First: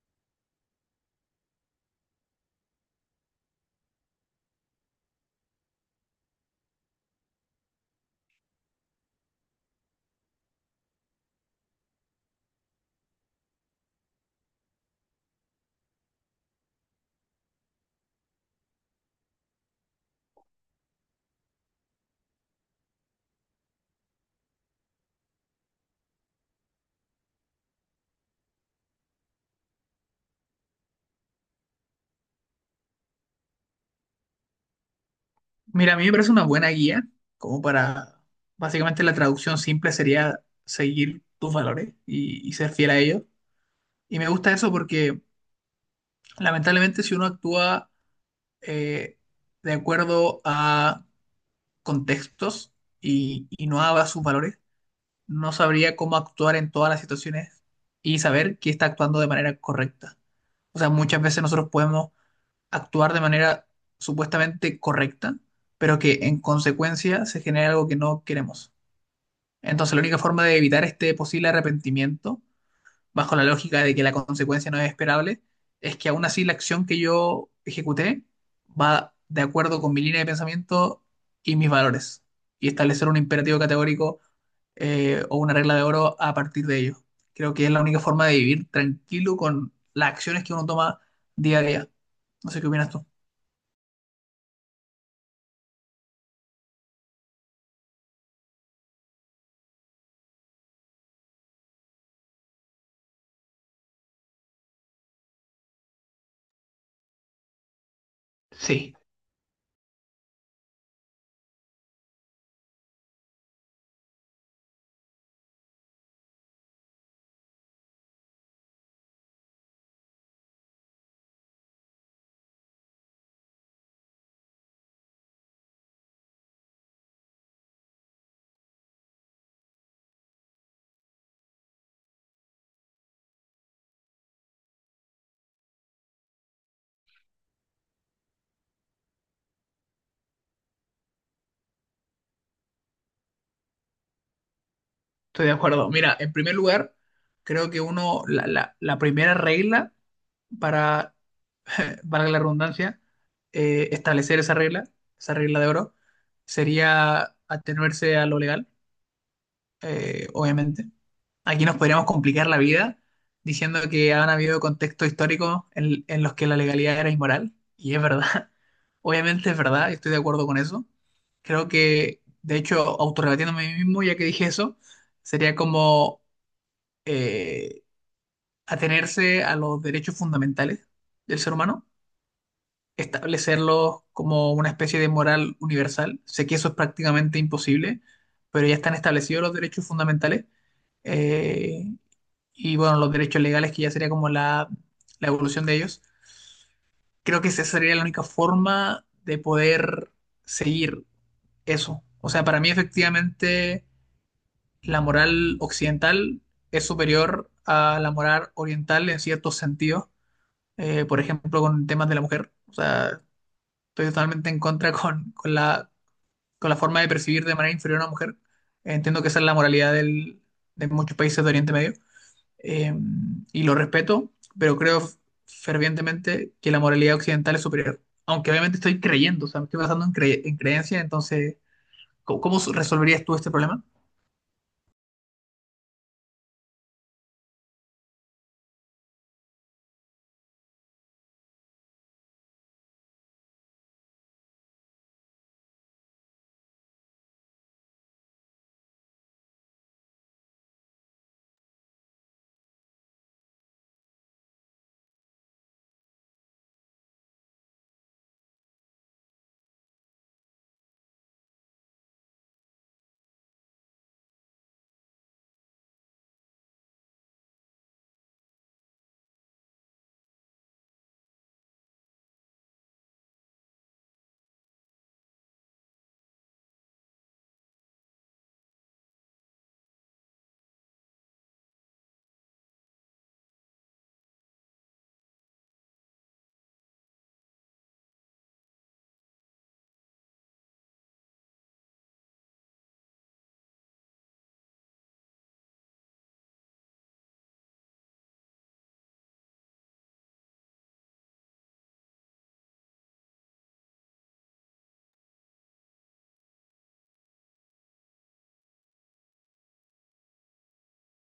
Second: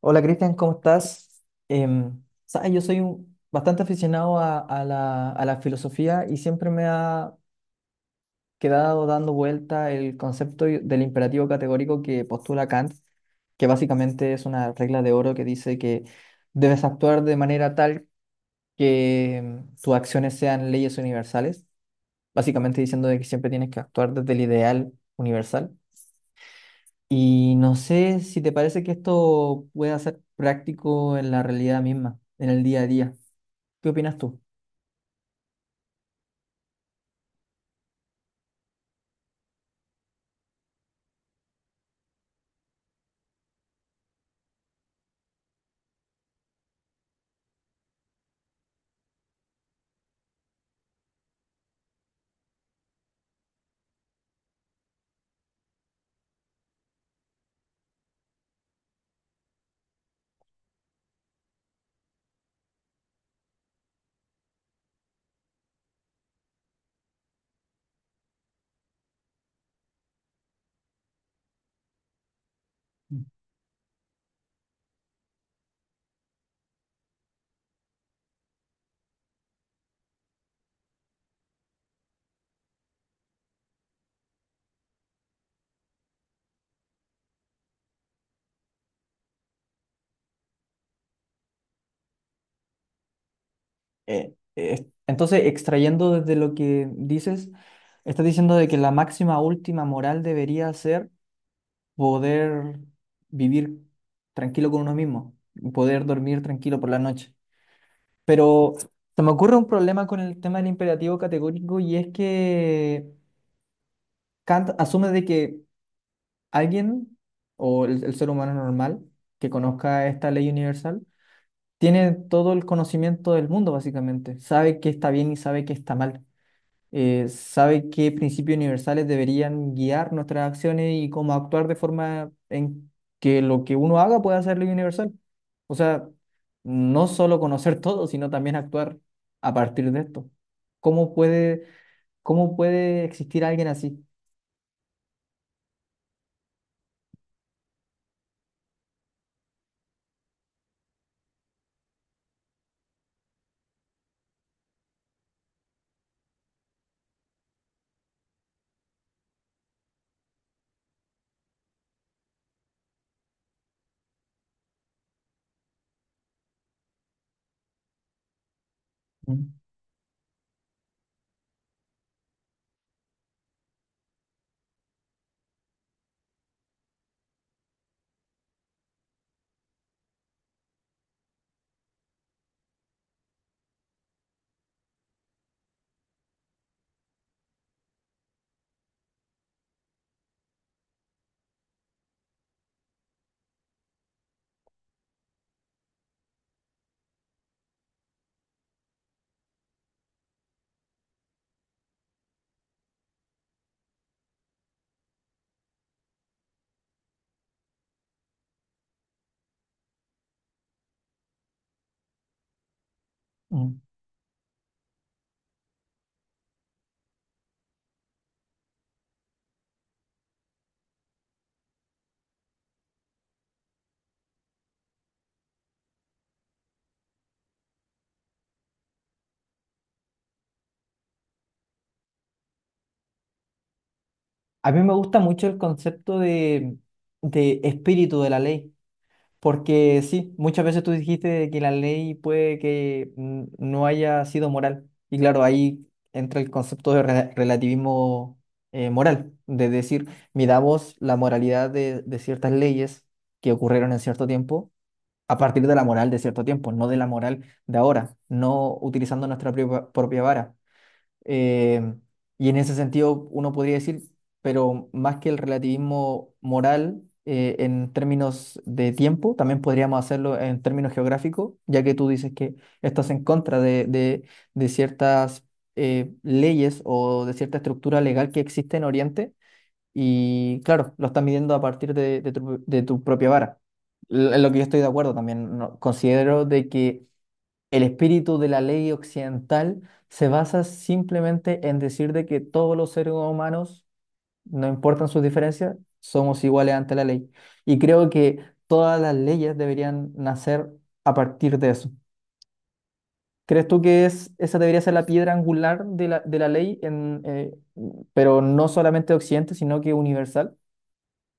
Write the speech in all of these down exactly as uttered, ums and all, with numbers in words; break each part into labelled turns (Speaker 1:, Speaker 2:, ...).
Speaker 1: Hola, Cristian, ¿cómo estás? Em, sabes, yo soy un- bastante aficionado a, a la, a la filosofía y siempre me ha quedado dando vuelta el concepto y- del imperativo categórico que postula Kant, que básicamente es una regla de oro que dice que debes actuar de manera tal que em, tus acciones sean leyes universales, básicamente diciendo de que siempre tienes que actuar desde el ideal universal. Y no sé si te parece que esto pueda ser práctico en la realidad misma, en el día a día. ¿Qué opinas tú?
Speaker 2: Mira, a mí me parece una buena guía, como para, básicamente la traducción simple sería seguir tus valores y, y ser fiel a ellos. Y me gusta eso porque lamentablemente si uno actúa eh, de acuerdo a contextos y, y no a sus valores, no sabría cómo actuar en todas las situaciones y saber que está actuando de manera correcta. O sea, muchas veces nosotros podemos actuar de manera supuestamente correcta, pero que en consecuencia se genera algo que no queremos. Entonces, la única forma de evitar este posible arrepentimiento, bajo la lógica de que la consecuencia no es esperable, es que aún así la acción que yo ejecuté va de acuerdo con mi línea de pensamiento y mis valores, y establecer un imperativo categórico eh, o una regla de oro a partir de ello. Creo que es la única forma de vivir tranquilo con las acciones que uno toma día a día. No sé qué opinas tú.
Speaker 1: Eh, eh, entonces, extrayendo desde lo que dices, estás diciendo de que la máxima última moral debería ser poder vivir tranquilo con uno mismo, y poder dormir tranquilo por la noche. Pero
Speaker 2: Sí.
Speaker 1: se me ocurre un problema con el tema del imperativo categórico y es que Kant asume de que alguien o el, el ser humano normal que conozca esta ley universal tiene todo el conocimiento del mundo, básicamente. Sabe qué está bien y sabe qué está mal. Eh, sabe qué principios universales deberían guiar nuestras acciones y cómo actuar de forma en que lo que uno haga pueda ser ley universal. O sea, no solo conocer todo, sino también actuar a partir de esto. ¿Cómo puede, ¿cómo puede existir alguien así?
Speaker 2: Estoy de acuerdo. Mira, en primer lugar, creo que uno, la, la- la primera regla para, valga la redundancia, eh, establecer esa regla, esa regla de oro, sería atenerse a lo legal eh, obviamente. Aquí nos podríamos complicar la vida diciendo que han habido contextos históricos en, en los que la legalidad era inmoral, y es verdad. Obviamente
Speaker 1: Mm.
Speaker 2: es verdad, estoy de acuerdo con eso. Creo que, de hecho, autorrebatiéndome a mí mismo, ya que dije eso, sería como eh, atenerse a los derechos fundamentales del ser humano, establecerlos como una especie de moral universal. Sé que eso es prácticamente imposible, pero ya están establecidos los derechos fundamentales eh, y bueno, los derechos legales, que ya sería como la, la evolución de ellos. Creo que esa sería la única forma de poder seguir eso. O sea, para mí efectivamente la moral occidental es superior a la moral oriental en ciertos sentidos, eh, por ejemplo, con temas de la mujer. O sea,
Speaker 1: Mm.
Speaker 2: estoy totalmente en contra con, con la, con la forma de percibir de manera inferior a una mujer. Entiendo que esa es la moralidad del- de muchos países de Oriente Medio eh, y lo respeto, pero creo fervientemente que la moralidad occidental es superior. Aunque obviamente estoy creyendo, o sea, me estoy basando en, cre- en creencia, entonces, ¿cómo, cómo resolverías tú este problema?
Speaker 1: A mí me gusta mucho el concepto de, de espíritu de la ley, porque sí, muchas veces tú dijiste de que la ley puede que mm, no haya sido moral, y claro, ahí entra el concepto de rela- relativismo eh, moral, de decir, miramos la moralidad de, de ciertas leyes que ocurrieron en cierto tiempo a partir de la moral de cierto tiempo, no de la moral de ahora, no utilizando nuestra propia propia vara. Eh, y en ese sentido, uno podría decir, pero más que el relativismo moral eh, en términos de tiempo, también podríamos hacerlo en términos geográficos, ya que tú dices que estás en contra de, de- de ciertas eh, leyes o de cierta estructura legal que existe en Oriente. Y claro, lo estás midiendo a partir de, de tu, de tu propia vara. L- En lo que yo estoy de acuerdo también, no- considero de que el espíritu de la ley occidental se basa simplemente en decir de que todos los seres humanos, no importan sus diferencias, somos iguales ante la ley. Y creo que todas las leyes deberían nacer a partir de eso. ¿Crees tú que es, esa debería ser la piedra angular de la, de la ley, en, eh, pero no solamente de Occidente, sino que universal?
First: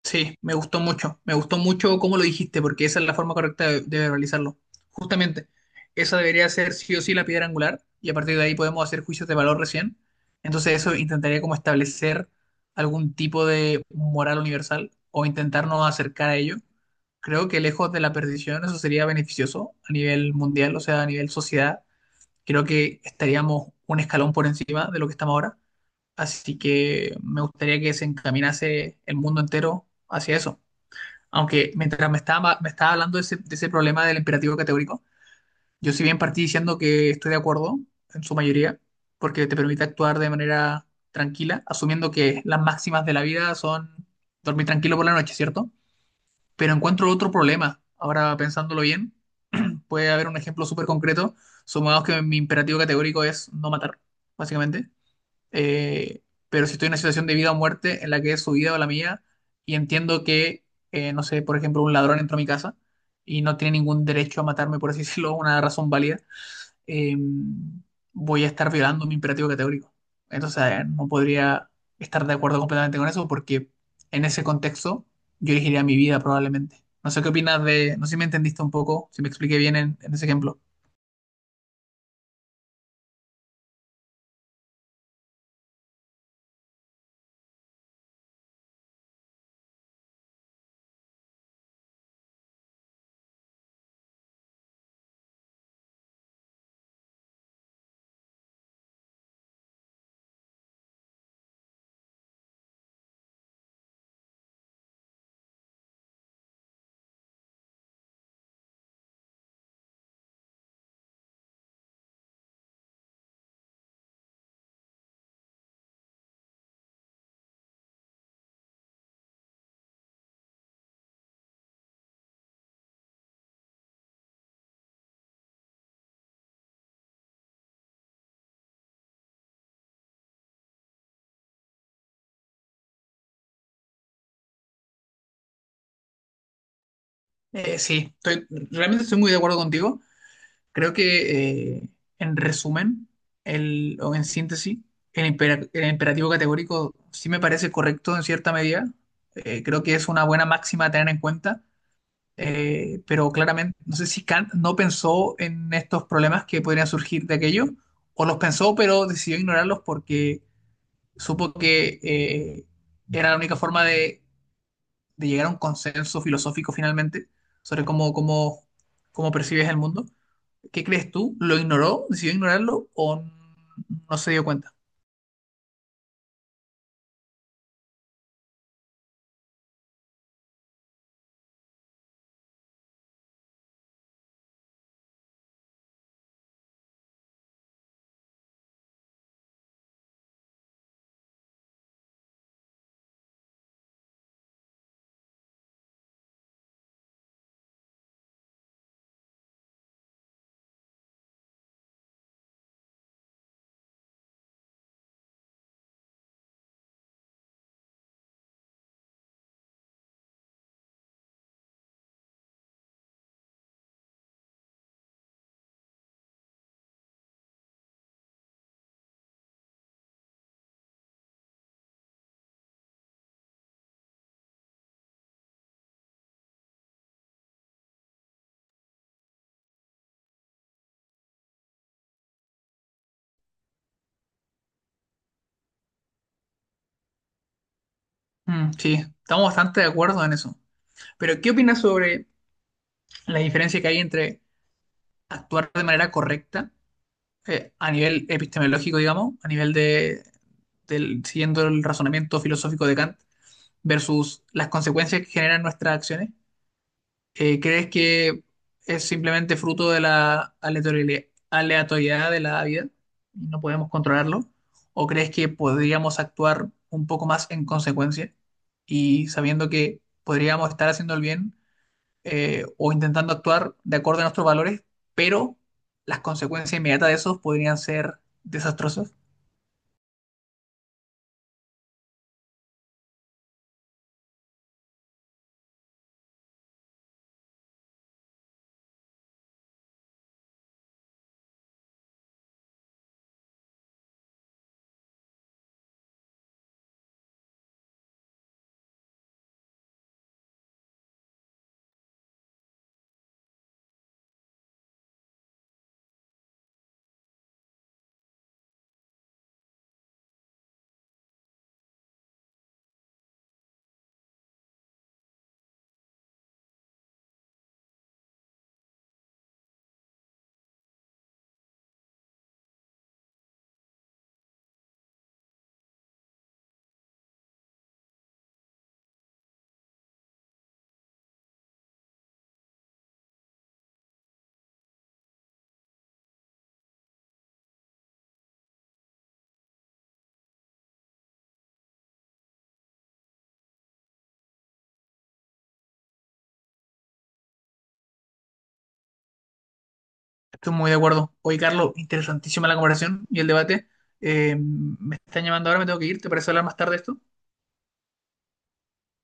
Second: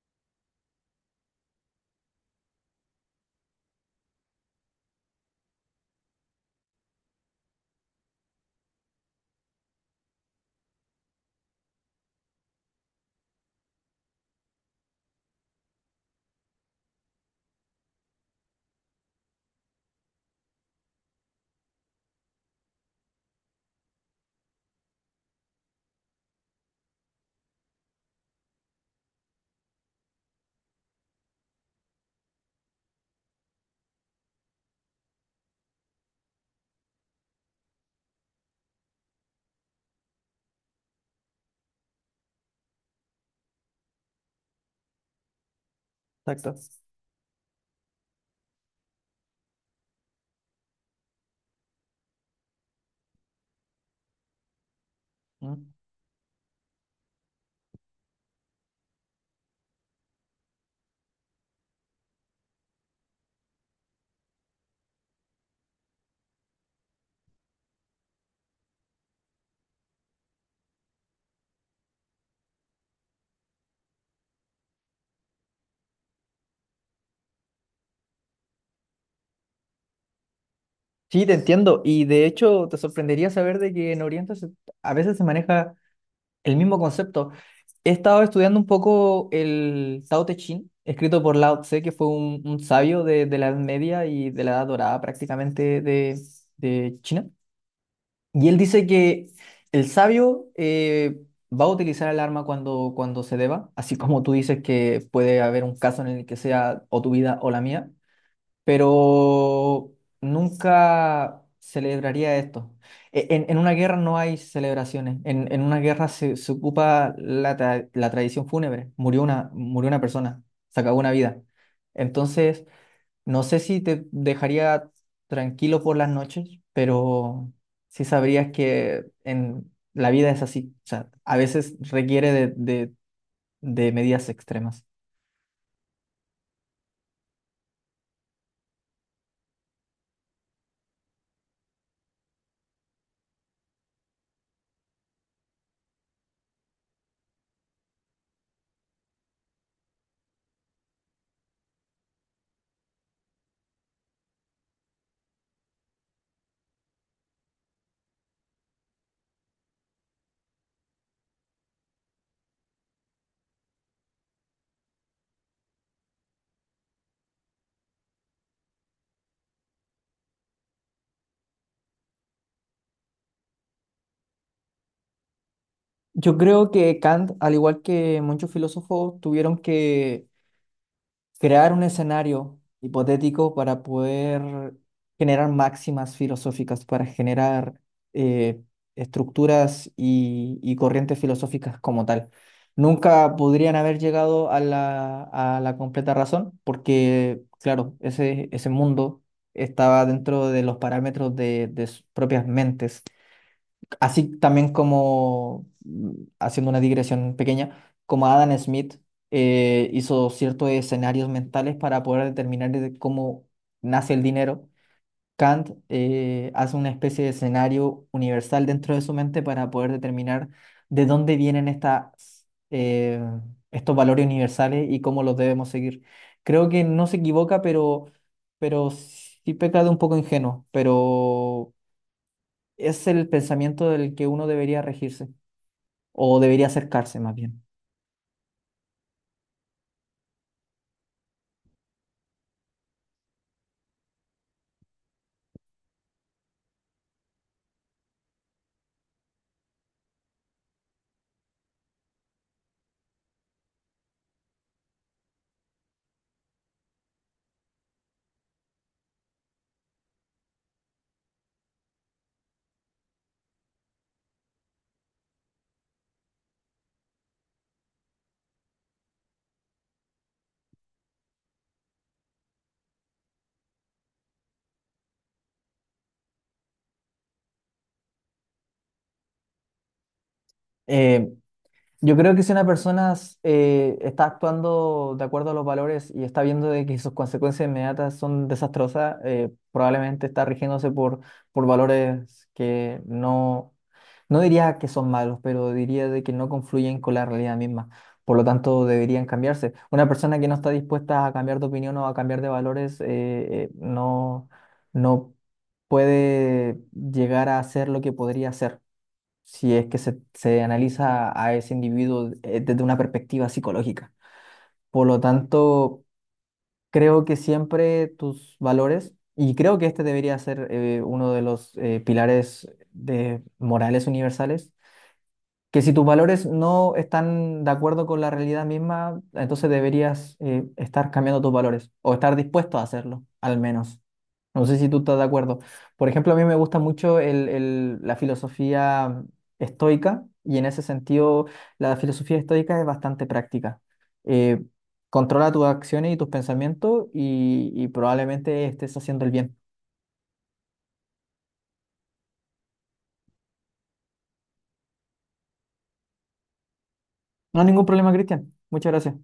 Speaker 2: Sí, me gustó mucho, me gustó mucho cómo lo dijiste, porque esa es la forma correcta de, de realizarlo. Justamente, esa debería ser sí o sí la piedra angular, y a partir de ahí podemos hacer juicios de valor recién. Entonces eso intentaría como establecer algún tipo de moral universal o intentarnos acercar a ello. Creo que lejos de la perdición eso sería beneficioso a nivel mundial, o sea, a nivel sociedad, creo que estaríamos un escalón por encima de lo que estamos ahora. Así que me gustaría que se encaminase el mundo entero hacia eso. Aunque mientras me estaba, me estaba hablando de ese, de ese problema del imperativo categórico, yo si bien partí diciendo que estoy de acuerdo en su mayoría, porque te permite actuar de manera tranquila, asumiendo que las máximas de la vida son dormir tranquilo por la noche, ¿cierto?
Speaker 1: Exacto.
Speaker 2: Pero encuentro otro problema, ahora pensándolo bien, puede haber un ejemplo súper concreto. Supongamos que mi imperativo categórico es no matar, básicamente.
Speaker 1: Mm.
Speaker 2: Eh, pero si estoy en una situación de vida o muerte en la que es su vida o la mía y entiendo que, eh, no sé, por ejemplo, un ladrón entró a mi casa y no tiene ningún derecho a matarme, por así decirlo, una razón válida, eh, voy a estar violando mi imperativo categórico. Entonces, eh, no podría estar de acuerdo completamente con eso porque en ese contexto yo elegiría mi vida probablemente. No sé qué opinas de, no sé si me entendiste un poco, si me expliqué bien en, en ese ejemplo.
Speaker 1: Sí, te entiendo. Y de hecho, te sorprendería saber de que en Oriente se- a veces se maneja el mismo concepto. He estado estudiando un poco el Tao Te Ching, escrito por Lao Tse, que fue un, un sabio de, de la Edad Media y de la Edad Dorada prácticamente de, de China. Y él dice que el sabio eh, va a utilizar el arma cuando, cuando se deba, así como tú dices que puede haber un caso en el que sea o tu vida o la mía, pero nunca celebraría esto. E- En, en una guerra no hay celebraciones, en, en una guerra se, se ocupa la, tra- la tradición fúnebre, murió una, murió una persona, se acabó una vida. Entonces, no sé si te dejaría tranquilo por las noches, pero sí sabrías que en, la vida es así, o sea, a veces requiere de, de de medidas extremas.
Speaker 2: Eh, sí, estoy, realmente estoy muy de acuerdo contigo. Creo que eh, en resumen, el, o en síntesis, el, impera- el imperativo categórico sí me parece correcto en cierta medida. Eh, creo que es una buena máxima a tener en cuenta eh, pero claramente no sé si Kant no pensó en estos problemas que podrían surgir de aquello, o los pensó, pero decidió ignorarlos porque supo que eh, era la única forma de, de llegar a un consenso filosófico finalmente sobre cómo, cómo, cómo percibes el mundo. ¿Qué crees tú? ¿Lo ignoró? ¿Decidió ignorarlo o n- no se dio cuenta?
Speaker 1: Yo creo que Kant, al igual que muchos filósofos, tuvieron que crear un escenario hipotético para poder generar máximas filosóficas, para generar eh, estructuras y, y corrientes filosóficas como tal. Nunca podrían haber llegado a la, a la completa razón porque, claro, ese, ese mundo estaba dentro de los parámetros de, de sus propias mentes. Así también como, mm, haciendo una digresión pequeña, como Adam Smith eh, hizo ciertos escenarios mentales para poder determinar de cómo nace el dinero, Kant eh, hace una especie de escenario universal dentro de su mente para poder determinar de dónde vienen estas, eh, estos valores universales y cómo los debemos seguir. Creo que no se equivoca, pero, pero sí peca de un poco ingenuo, pero es el pensamiento del que uno debería regirse o debería acercarse más bien.
Speaker 2: Mm, sí, estamos bastante de acuerdo en eso. Pero, ¿qué opinas sobre la diferencia que hay entre actuar de manera correcta eh, a nivel epistemológico, digamos, a nivel de, del- siguiendo el razonamiento filosófico de Kant versus las consecuencias que generan nuestras acciones, eh, ¿crees que es simplemente fruto de la aleatoriali- aleatoriedad de la vida y no podemos controlarlo? ¿O crees que podríamos actuar un poco más en consecuencia y sabiendo que podríamos estar haciendo el bien eh, o intentando actuar de acuerdo a nuestros valores, pero las consecuencias inmediatas de esos podrían ser desastrosas?
Speaker 1: Eh, Yo creo que si una persona eh, está actuando de acuerdo a los valores y está viendo de que sus consecuencias inmediatas son desastrosas, eh, probablemente está rigiéndose por, por valores que no, no diría que son malos, pero diría de que no confluyen con la realidad misma. Por lo tanto, deberían cambiarse. Una persona que no está dispuesta a cambiar de opinión o a cambiar de valores, eh, eh, no, no puede llegar a hacer lo que podría hacer si es que se, se analiza a ese individuo eh, desde una perspectiva psicológica. Por lo tanto, creo que siempre tus valores, y creo que este debería ser eh, uno de los eh, pilares de morales universales, que si tus valores no están de acuerdo con la realidad misma, entonces deberías eh, estar cambiando tus valores o estar dispuesto a hacerlo, al menos. No sé si tú estás de acuerdo. Por ejemplo, a mí me gusta mucho el- el- la filosofía estoica y en ese sentido la filosofía estoica es bastante práctica. Eh, Controla tus acciones y tus pensamientos y, y probablemente estés haciendo el bien.
Speaker 2: Estoy muy de acuerdo. Oye, Carlos, interesantísima la conversación y el debate. Eh, me están llamando ahora, me tengo que ir. ¿Te parece hablar más tarde de esto?
Speaker 1: No hay ningún problema, Cristian. Muchas gracias.